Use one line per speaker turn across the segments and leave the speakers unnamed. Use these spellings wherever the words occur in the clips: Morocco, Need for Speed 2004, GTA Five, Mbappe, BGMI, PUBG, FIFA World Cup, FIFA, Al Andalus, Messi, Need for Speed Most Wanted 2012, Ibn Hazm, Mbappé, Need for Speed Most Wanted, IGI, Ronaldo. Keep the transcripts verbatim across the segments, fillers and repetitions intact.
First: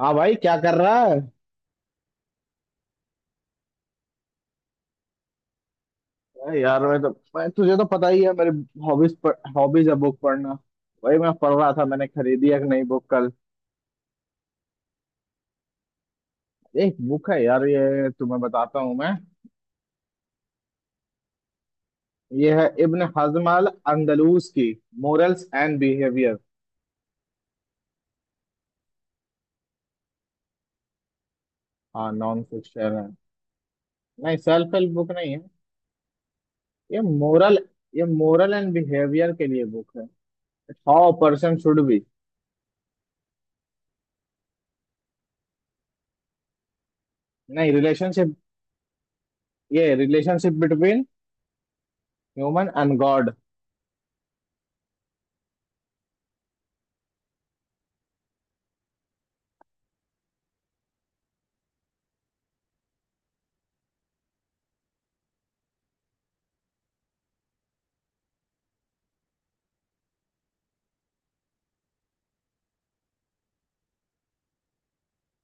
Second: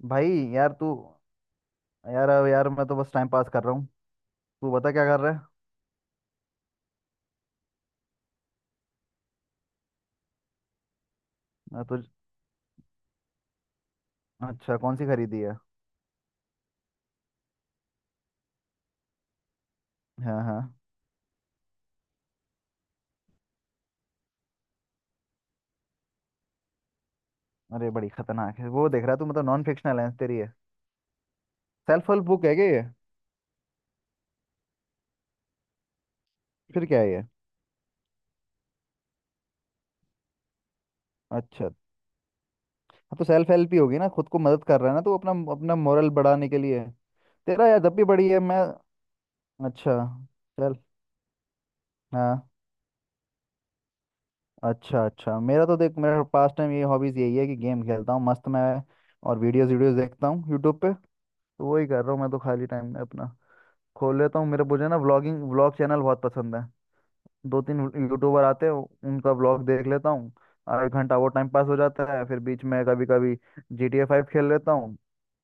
हाँ
भाई।
भाई, क्या
यार
कर
तू।
रहा है।
यार अब यार मैं तो बस टाइम पास कर रहा हूँ। तू बता क्या कर रहा है।
अरे यार, मैं तो... मैं तुझे तो पता ही है मेरी हॉबीज हॉबीज है बुक पढ़ना। वही मैं पढ़ रहा था।
मैं तुझ
मैंने खरीदी एक नई बुक कल।
अच्छा कौन सी खरीदी है।
एक बुक है यार, ये तुम्हें बताता हूँ मैं।
हाँ हाँ।
ये है इब्न हजम अल अंदलूस की, मोरल्स एंड बिहेवियर।
अरे बड़ी खतरनाक है वो देख रहा है तू। मतलब नॉन फिक्शनल है तेरी है।
हाँ,
सेल्फ हेल्प
नॉन
बुक है क्या ये।
फिक्शन है। नहीं, सेल्फ हेल्प बुक नहीं है।
फिर
ये
क्या है ये।
मोरल ये मोरल एंड बिहेवियर के लिए बुक है। हाउ पर्सन
अच्छा।
Should be.
हाँ तो सेल्फ हेल्प ही होगी ना खुद को मदद कर रहा है ना तू अपना अपना मोरल बढ़ाने के लिए। तेरा
नहीं,
यार जब भी बड़ी
रिलेशनशिप।
है मैं।
ये
अच्छा।
रिलेशनशिप
चल।
बिटवीन
हाँ।
Human and God.
अच्छा अच्छा मेरा तो देख मेरा पास टाइम ये हॉबीज यही है कि गेम खेलता हूँ मस्त मैं। और वीडियोस वीडियोस देखता हूँ यूट्यूब पे। तो वही कर रहा हूँ मैं तो खाली टाइम में अपना खोल लेता हूँ। मेरे मुझे ना व्लॉगिंग व्लॉग चैनल बहुत पसंद है। दो तीन यूट्यूबर आते हैं। उनका व्लॉग देख लेता हूँ। आधा घंटा वो टाइम पास हो जाता है। फिर बीच में कभी कभी जी टी ए फाइव खेल लेता हूँ।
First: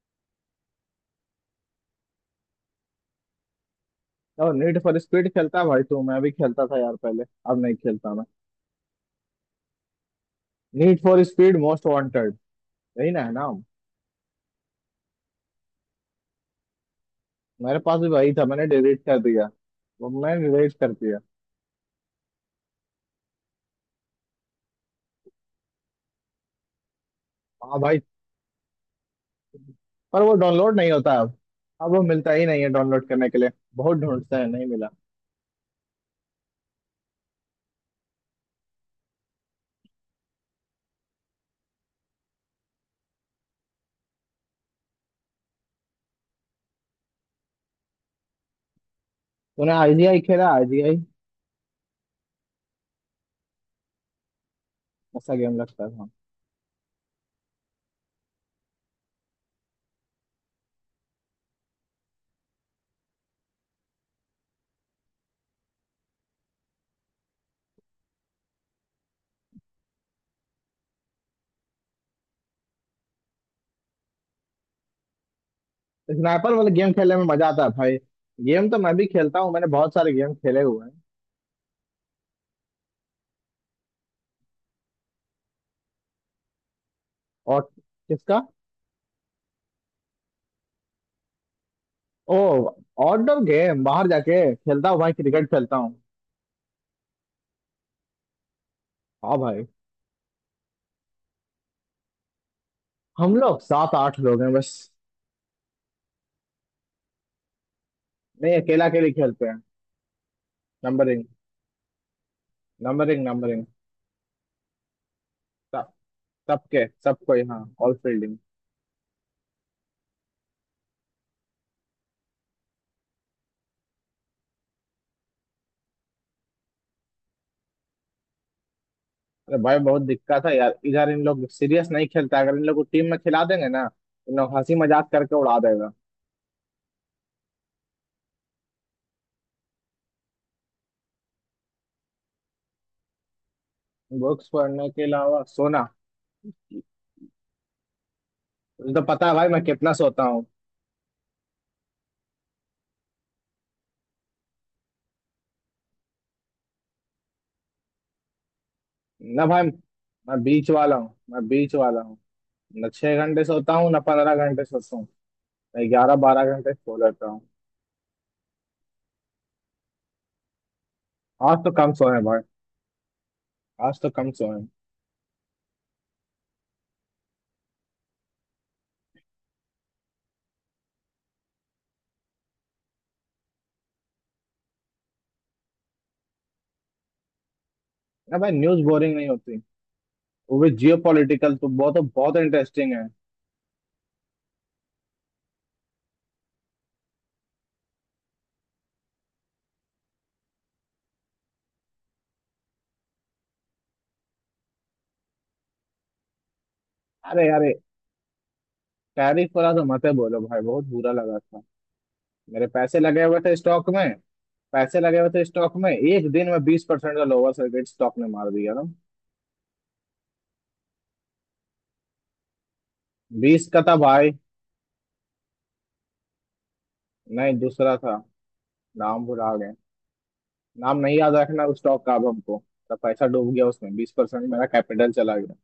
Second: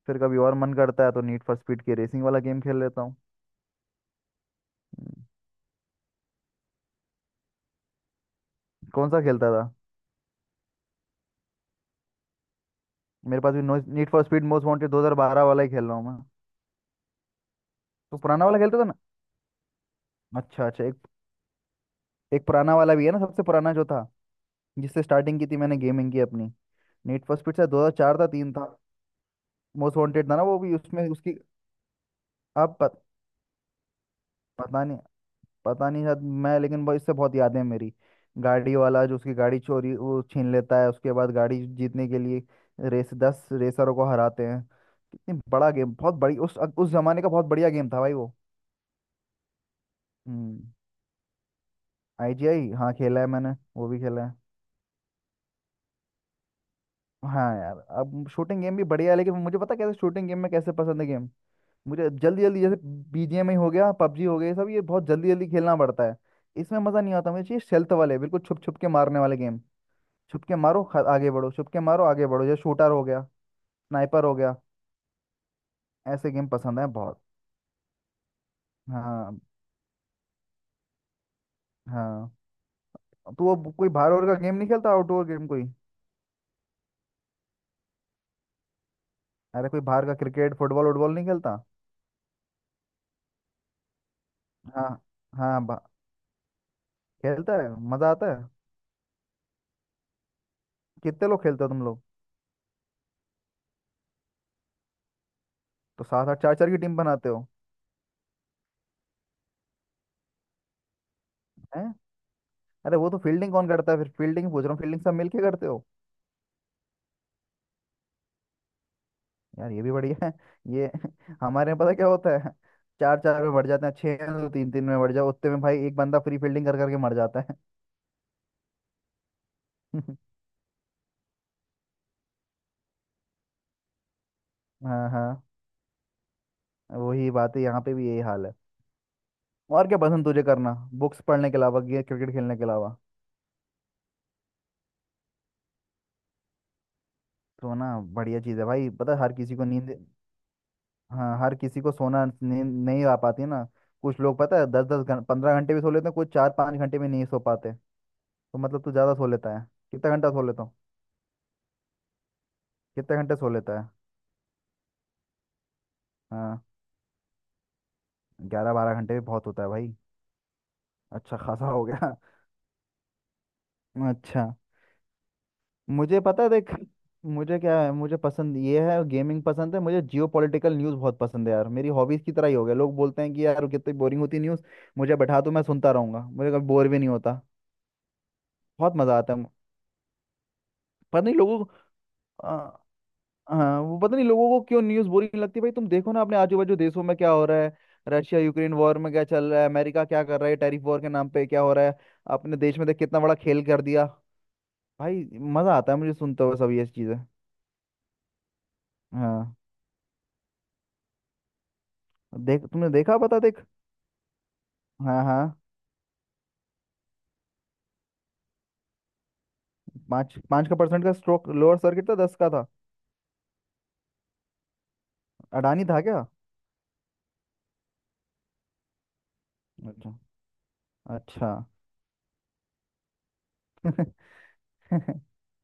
फिर कभी और मन करता है तो नीड फॉर स्पीड की रेसिंग वाला गेम खेल लेता हूँ।
और नीड फॉर
हम्म,
स्पीड खेलता है भाई तू? मैं भी खेलता था यार पहले। अब नहीं खेलता मैं।
कौन सा खेलता था।
Need for speed most wanted, यही ना है
मेरे पास
नाम?
भी need for speed most wanted दो हज़ार बारह वाला ही खेल रहा हूँ मैं।
मेरे पास भी
तो
वही था,
पुराना वाला
मैंने
खेलता था ना।
डिलीट कर दिया। वो मैंने
अच्छा
डिलीट
अच्छा।
कर
एक
दिया।
एक पुराना वाला भी है ना सबसे पुराना जो था जिससे स्टार्टिंग की थी मैंने गेमिंग की अपनी। नीड फॉर स्पीड से
हाँ भाई।
दो हज़ार चार था तीन था। मोस्ट
पर
वांटेड
वो
था ना वो भी
डाउनलोड नहीं
उसमें
होता अब।
उसकी।
अब वो मिलता ही नहीं है
आप पत,
डाउनलोड करने के लिए। बहुत ढूंढता है, नहीं
पता
मिला।
नहीं। पता नहीं शायद। मैं लेकिन वो इससे बहुत यादें हैं मेरी। गाड़ी वाला जो उसकी गाड़ी चोरी वो छीन लेता है उसके बाद गाड़ी जीतने के लिए रेस दस रेसरों को हराते हैं। कितनी बड़ा गेम। बहुत बड़ी उस उस जमाने का बहुत बढ़िया गेम था भाई वो।
तूने आईजीआई खेला,
हम्म।
आईजीआई?
आईजीआई हाँ खेला है मैंने। वो भी खेला है।
ऐसा गेम लगता था।
हाँ यार अब शूटिंग गेम भी बढ़िया है लेकिन मुझे पता कैसे शूटिंग गेम में कैसे पसंद है गेम। मुझे जल्दी जल्दी जैसे बीजीएमआई हो गया पबजी हो गया ये सब ये बहुत जल्दी जल्दी खेलना पड़ता है। इसमें मज़ा नहीं आता। मुझे चाहिए stealth वाले बिल्कुल छुप छुप के मारने वाले गेम। छुपके मारो ख- आगे बढ़ो छुपके मारो आगे बढ़ो जैसे शूटर हो गया स्नाइपर हो गया। ऐसे गेम
स्नाइपर वाले
पसंद है
गेम खेलने
बहुत।
में मजा आता है भाई। गेम तो मैं भी खेलता
हाँ।
हूँ, मैंने बहुत सारे गेम खेले हुए हैं।
हाँ। तो वो ब- कोई बाहर और का गेम नहीं खेलता आउटडोर गेम कोई।
और... किसका?
अरे कोई बाहर का क्रिकेट फुटबॉल वुटबॉल नहीं खेलता।
ओ, आउटडोर गेम बाहर जाके खेलता
हाँ।
हूँ भाई, क्रिकेट
हाँ
खेलता
बा-
हूँ।
खेलता है मजा आता है।
हाँ भाई।
कितने लोग खेलते हो तुम लोग।
हम लोग सात आठ लोग हैं बस।
तो सात आठ चार चार की टीम बनाते हो।
नहीं, अकेला अकेले खेलते हैं। नंबरिंग
हैं। अरे वो तो
नंबरिंग
फील्डिंग
नंबरिंग।
कौन करता है फिर। फील्डिंग पूछ रहा हूँ। फील्डिंग सब मिलके करते हो।
सब। सबके सबको ही, हाँ, ऑल फील्डिंग।
यार ये भी बढ़िया है ये हमारे यहाँ पता क्या होता है। चार चार में बढ़ जाते हैं छह हैं तो तीन तीन में बढ़ जाओ। उतने में भाई एक बंदा फ्री फील्डिंग कर करके मर जाता
अरे भाई, बहुत
है।
दिक्कत है यार। इधर इन लोग सीरियस नहीं खेलता। अगर इन लोग को टीम में खिला देंगे ना, इन लोग हंसी मजाक
हाँ हाँ।
करके उड़ा देगा।
वही बात है यहाँ पे भी यही हाल है। और क्या पसंद तुझे करना बुक्स पढ़ने के अलावा या क्रिकेट खेलने के अलावा।
बुक्स पढ़ने के अलावा सोना।
सोना। बढ़िया चीज़ है भाई।
तुझे तो
पता है
पता
हर
है भाई
किसी
मैं
को नींद।
कितना सोता हूँ।
हाँ हर किसी को सोना नींद नहीं आ पाती है ना। कुछ लोग पता है दस दस घंटे पंद्रह घंटे भी सो लेते हैं कुछ चार पाँच घंटे भी नहीं सो पाते। तो मतलब तू ज़्यादा सो
ना
लेता
भाई।
है। कितना घंटा
मैं
सो लेता
बीच
हूँ।
वाला हूँ। मैं बीच वाला हूँ। न छह
कितने घंटे
घंटे
सो
सोता
लेता है।
हूँ, ना पंद्रह घंटे सोता हूँ। मैं ग्यारह बारह
हाँ
घंटे सो लेता हूँ।
ग्यारह बारह घंटे भी बहुत होता है भाई। अच्छा
आज
खासा
तो
हो
कम
गया।
सोए भाई। आज तो कम
अच्छा।
सोए।
मुझे पता है देख। मुझे क्या है मुझे पसंद ये है। गेमिंग पसंद है। मुझे जियो पॉलिटिकल न्यूज़ बहुत पसंद है यार। मेरी हॉबीज़ की तरह ही हो गया। लोग बोलते हैं कि यार कितनी बोरिंग होती न्यूज़। मुझे बैठा दो मैं सुनता रहूंगा मुझे कभी बोर भी नहीं होता।
अरे भाई, न्यूज
बहुत
बोरिंग
मज़ा
नहीं
आता है।
होती। वो भी जियो
पता नहीं
पॉलिटिकल
लोगों
तो
को।
बहुत बहुत
अ,
इंटरेस्टिंग है।
हाँ वो पता नहीं लोगों को क्यों न्यूज़ बोरिंग लगती है भाई। तुम देखो ना अपने आजू बाजू देशों में क्या हो रहा है। रशिया यूक्रेन वॉर में क्या चल रहा है। अमेरिका क्या कर रहा है टैरिफ वॉर के नाम पे क्या हो रहा है। अपने देश में देख कितना बड़ा खेल कर दिया भाई। मज़ा आता है मुझे सुनते हुए सब ये चीज़ें।
अरे अरे,
हाँ।
टैरिफ वाला तो मत ही बोलो भाई, बहुत बुरा लगा था।
देख
मेरे
तुमने
पैसे
देखा
लगे
पता
हुए थे
देख।
स्टॉक में। पैसे लगे
हाँ
हुए थे
हाँ।
स्टॉक में, एक दिन में बीस परसेंट का लोअर सर्किट स्टॉक ने मार दिया ना।
पाँच पाँच का परसेंट का स्ट्रोक लोअर सर्किट था दस का था।
बीस का था भाई।
अडानी था क्या।
नहीं, दूसरा था। नाम भुला गए।
अच्छा।
नाम नहीं याद
अच्छा।
रखना उस स्टॉक का अब हमको। तो पैसा डूब गया उसमें, बीस परसेंट मेरा कैपिटल चला गया।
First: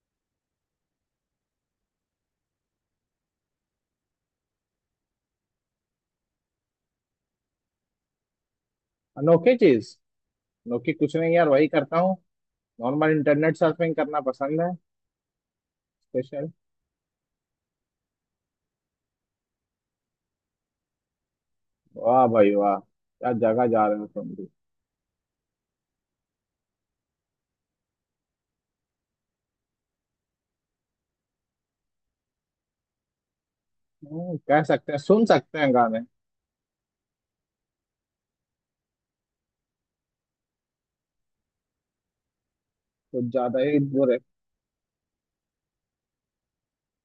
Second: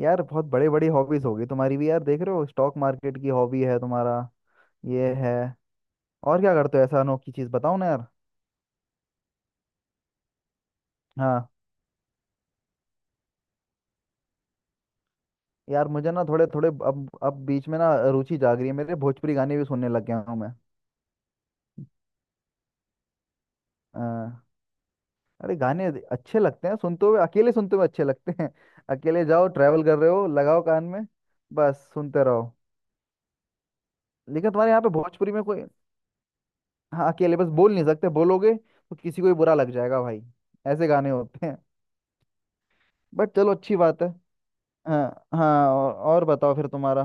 यार बहुत बड़े बड़ी हॉबीज होगी तुम्हारी भी। यार देख रहे हो स्टॉक मार्केट की हॉबी है तुम्हारा। ये है। और क्या करते हो ऐसा अनोखी चीज बताओ ना यार।
अनोखी चीज अनोखी कुछ नहीं यार,
हाँ
वही करता हूँ। नॉर्मल इंटरनेट सर्फिंग करना पसंद
यार मुझे ना
है।
थोड़े थोड़े अब अब बीच में ना रुचि जाग रही है मेरे। भोजपुरी गाने भी सुनने लग गया हूँ मैं।
वाह भाई वाह, क्या जगह जा रहे
अ,
हो तुम भी।
अरे गाने अच्छे लगते हैं सुनते हुए अकेले सुनते हुए अच्छे लगते हैं अकेले जाओ ट्रैवल कर रहे हो लगाओ कान में बस सुनते रहो।
हम्म,
लेकिन
कह
तुम्हारे यहाँ पे
सकते हैं, सुन
भोजपुरी में
सकते
कोई।
हैं गाने।
हाँ अकेले बस बोल नहीं सकते बोलोगे तो किसी को भी बुरा लग जाएगा भाई। ऐसे गाने होते हैं।
कुछ
बट चलो
ज्यादा
अच्छी
ही
बात है।
बुरे।
हाँ हाँ। और, और बताओ फिर तुम्हारा।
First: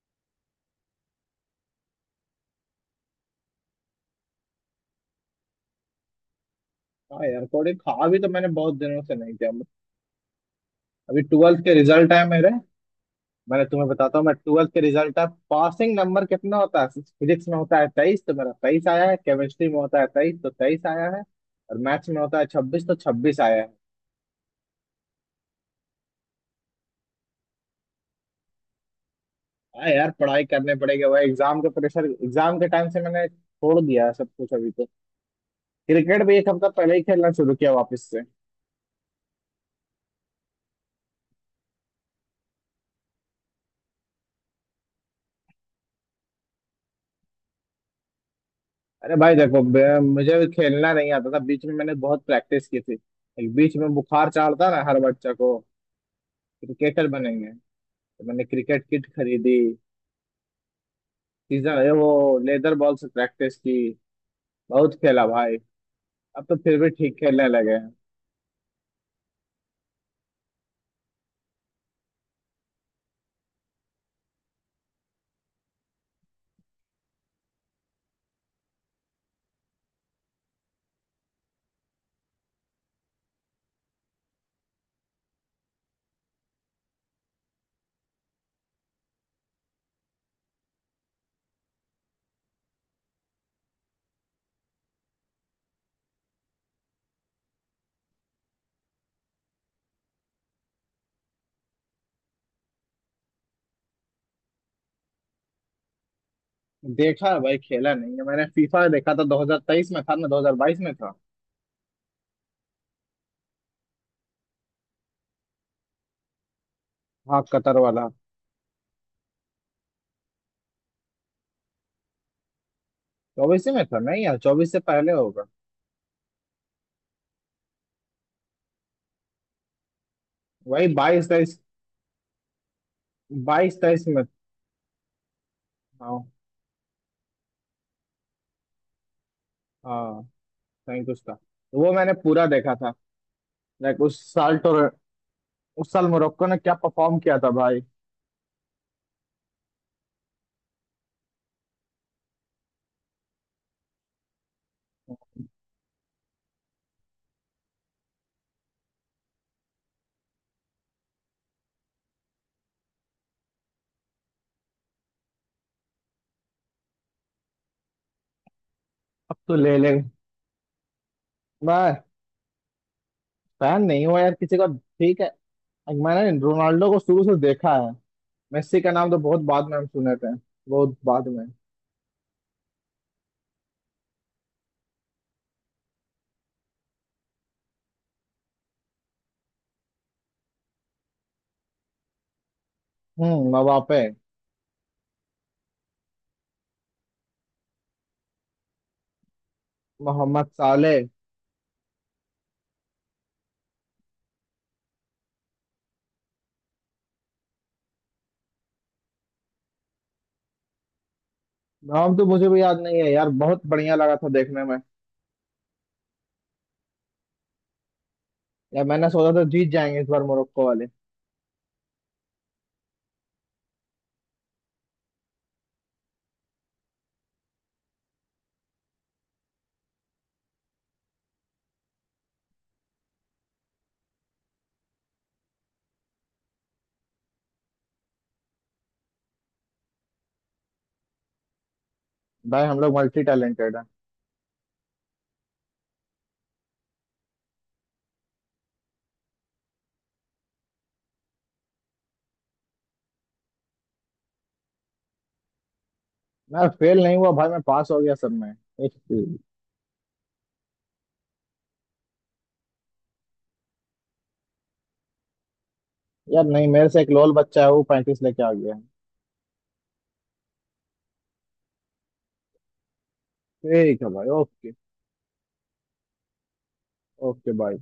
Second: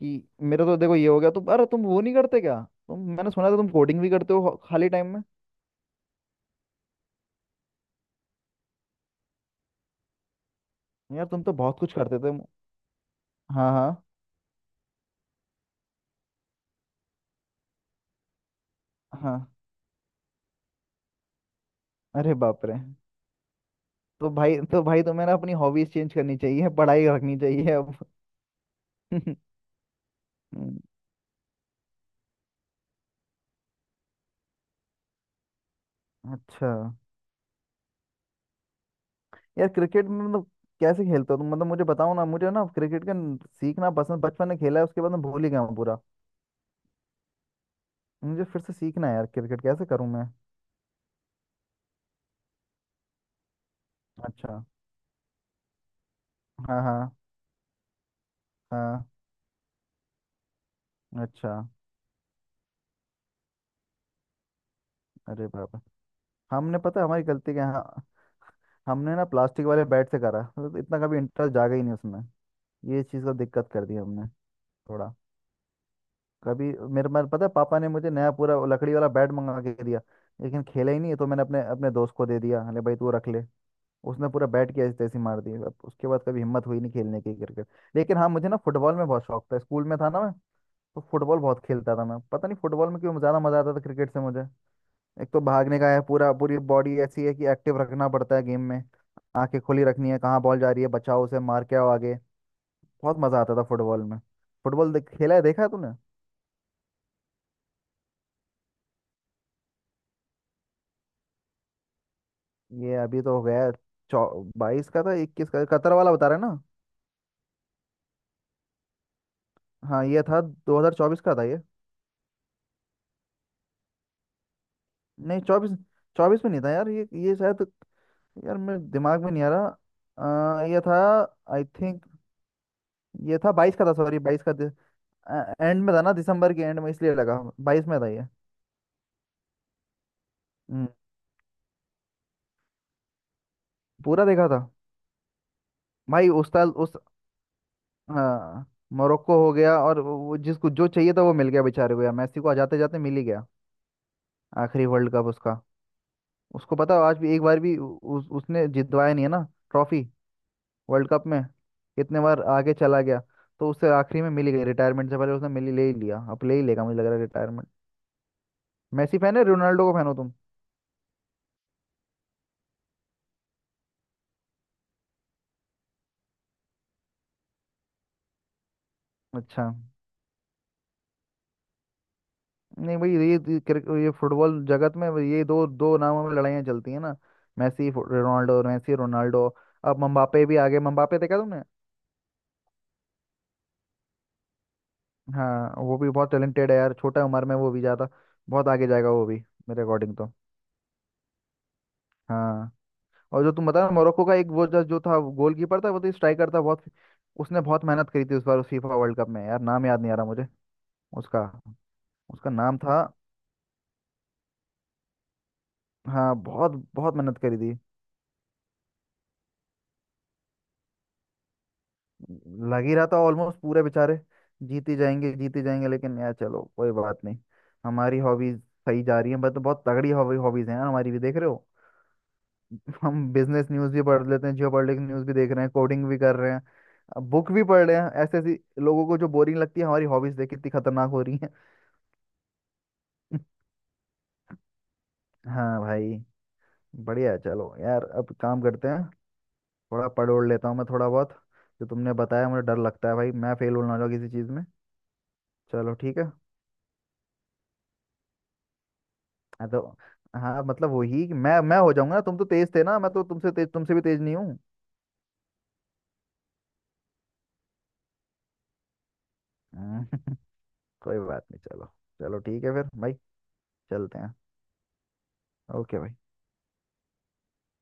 कि मेरा तो देखो ये हो गया। तुम अरे तुम वो नहीं करते क्या। तुम मैंने सुना था तुम कोडिंग भी करते हो खाली टाइम में।
हाँ यार, थोड़ी खा भी, तो मैंने बहुत दिनों से नहीं किया। अभी
यार तुम तो
ट्वेल्थ के
बहुत कुछ
रिजल्ट
करते
है
थे।
मेरे। मैंने
हाँ।
तुम्हें
हाँ।
बताता हूँ मैं, ट्वेल्थ के रिजल्ट है। पासिंग नंबर कितना होता है? फिजिक्स में होता है तेईस, तो मेरा तेईस आया है।
हाँ।
केमिस्ट्री में होता है तेईस, तो तेईस आया है। और मैथ्स में
अरे
होता है
बाप रे।
छब्बीस, तो छब्बीस आया है।
तो भाई तो भाई तुम्हें ना अपनी हॉबीज चेंज करनी चाहिए पढ़ाई रखनी चाहिए अब।
हाँ यार, पढ़ाई करने
हम्म,
पड़ेगी। वह एग्जाम के प्रेशर, एग्जाम के टाइम से मैंने छोड़ दिया है सब कुछ अभी तो। क्रिकेट भी एक हफ्ता
अच्छा।
पहले ही खेलना शुरू किया वापस से।
यार क्रिकेट में मतलब कैसे खेलते हो तुम मतलब मुझे बताओ ना। मुझे ना क्रिकेट का न- सीखना पसंद। बचपन में खेला है उसके बाद मैं भूल ही गया हूँ पूरा। मुझे फिर से सीखना है
अरे
यार।
भाई
क्रिकेट
देखो, बे-
कैसे करूँ मैं।
मुझे खेलना नहीं आता था। बीच में मैंने बहुत प्रैक्टिस की थी। एक बीच में बुखार
अच्छा।
चढ़ता ना हर बच्चा को,
हाँ
क्रिकेटर
हाँ।
बनेंगे। तो मैंने क्रिकेट
हाँ।
किट खरीदी।
अच्छा।
सीजन ये वो लेदर बॉल से प्रैक्टिस की। बहुत खेला
अरे
भाई।
बाबा।
अब तो
हमने
फिर भी
पता है
ठीक
हमारी
खेलने
गलती क्या
लगे
है?
हैं।
हाँ। हमने ना प्लास्टिक वाले बैट से करा मतलब इतना कभी इंटरेस्ट जागा ही नहीं उसमें। ये चीज़ का दिक्कत कर दी हमने। थोड़ा। कभी। मेरे मेरे पता है पापा ने मुझे नया पूरा लकड़ी वाला बैट मंगा के दिया। लेकिन खेला ही नहीं तो मैंने अपने अपने दोस्त को दे दिया अरे भाई तू रख ले। उसने पूरा बैट की ऐसी तैसी मार दी। अब उसके बाद कभी हिम्मत हुई नहीं खेलने की क्रिकेट। लेकिन हाँ मुझे ना फुटबॉल में बहुत शौक था स्कूल में था ना मैं। तो फुटबॉल बहुत खेलता था मैं। पता नहीं फुटबॉल में क्यों ज्यादा मजा आता था क्रिकेट से मुझे। एक तो भागने का है पूरा। पूरी बॉडी ऐसी है कि एक्टिव रखना पड़ता है गेम में। आंखें खुली रखनी है कहाँ बॉल जा रही है बचाओ उसे मार के आओ आगे। बहुत मजा आता था फुटबॉल में। फुटबॉल देख, खेला है देखा है तूने।
देखा है भाई, खेला नहीं है। मैंने फीफा देखा था दो हज़ार तेईस में था ना, दो हज़ार बाईस में था।
ये अभी तो हो गया। चौ बाईस का था। इक्कीस का कतर वाला बता रहे हैं ना।
हाँ, कतर वाला।
हाँ ये था दो हजार चौबीस का था ये।
चौबीस में था नहीं यार, चौबीस से पहले
नहीं
होगा।
चौबीस। चौबीस में नहीं था यार ये ये शायद। यार मेरे दिमाग में नहीं आ रहा। अ, ये
वही
था
बाईस तेईस।
I think. ये था
बाईस
बाईस का था
तेईस
सॉरी
में।
बाईस का। एंड में था ना
हाँ
दिसंबर के एंड में इसलिए लगा। बाईस में था ये।
हाँ।
हम्म,
कहीं कुछ था तो वो मैंने पूरा देखा था। लाइक उस
पूरा देखा
साल
था।
तो... उस साल
भाई
मोरक्को
उस
ने
साल
क्या
उस।
परफॉर्म किया था भाई।
हाँ। मोरक्को हो गया और वो जिसको जो चाहिए था वो मिल गया बेचारे को। यार मैसी को जाते जाते मिल ही गया आखिरी वर्ल्ड कप उसका। उसको पता आज भी एक बार भी उ- उस उसने जितवाया नहीं है ना ट्रॉफी वर्ल्ड कप में। कितने बार आगे चला गया। तो उससे आखिरी में मिल ही गई रिटायरमेंट से पहले। उसने मिल ही ले ही लिया अब ले ही लेगा मुझे लग रहा है। मैसी
अब
फैन है
तो ले ले।
रोनाल्डो को फैन हो तुम।
मैं... फैन नहीं हुआ यार किसी का, ठीक है। मैंने रोनाल्डो को शुरू से देखा है। मेस्सी का नाम तो बहुत बाद
अच्छा।
में हम सुने थे। बहुत बाद में।
नहीं भाई ये ये क्रिक- ये फुटबॉल जगत में ये दो दो नामों में लड़ाइयाँ चलती हैं ना। मैसी फु- रोनाल्डो मैसी रोनाल्डो। अब मम्बापे भी आगे। मम्बापे देखा तुमने।
हम्म, मवापे।
हाँ वो भी बहुत टैलेंटेड है यार छोटा उम्र में वो भी ज़्यादा। बहुत आगे जाएगा वो भी मेरे अकॉर्डिंग तो।
मोहम्मद साले।
हाँ। और जो तुम बता रहे हो, मोरक्को का एक वो जो जो था गोलकीपर था वो तो स्ट्राइकर था बहुत। उसने बहुत मेहनत करी थी उस बार उस फीफा वर्ल्ड कप में। यार नाम याद नहीं आ रहा मुझे उसका।
नाम तो मुझे
उसका
भी
नाम
याद नहीं
था।
है यार। बहुत बढ़िया लगा था देखने में।
हाँ बहुत बहुत मेहनत करी थी।
यार, मैंने सोचा था जीत जाएंगे इस बार मोरक्को वाले।
लग ही रहा था ऑलमोस्ट पूरे बेचारे जीत ही जाएंगे जीत ही जाएंगे लेकिन यार चलो कोई बात नहीं। हमारी हॉबीज सही जा रही है बट बहुत तगड़ी हॉबी हॉबीज हैं यार हमारी भी देख रहे हो हम बिजनेस न्यूज भी पढ़ लेते हैं जियोपॉलिटिक्स न्यूज भी देख रहे हैं कोडिंग भी कर रहे हैं बुक भी पढ़ रहे हैं। ऐसे ऐसी लोगों को जो बोरिंग लगती है हमारी हॉबीज देख कितनी खतरनाक हो रही है।
भाई, हम लोग मल्टी टैलेंटेड है।
हाँ भाई। बढ़िया है चलो यार अब काम करते हैं। थोड़ा पढ़ ओढ़ लेता हूँ मैं थोड़ा बहुत। जो तुमने बताया मुझे डर लगता है भाई मैं फेल हो ना हो जाऊँ किसी चीज़ में। चलो ठीक है।
मैं फेल नहीं हुआ भाई, मैं पास हो गया सब में। एक-
हाँ तो। हाँ मतलब वही कि मैं मैं हो जाऊंगा ना। तुम तो तेज थे ना मैं तो तुमसे तेज तुमसे भी तेज नहीं हूँ।
यार नहीं, मेरे से एक लोल बच्चा है, वो पैंतीस लेके आ गया।
हम्म। कोई बात नहीं चलो। चलो ठीक है फिर भाई।
ठीक है
चलते
भाई,
हैं।
ओके।
ओके भाई।
Okay, bye.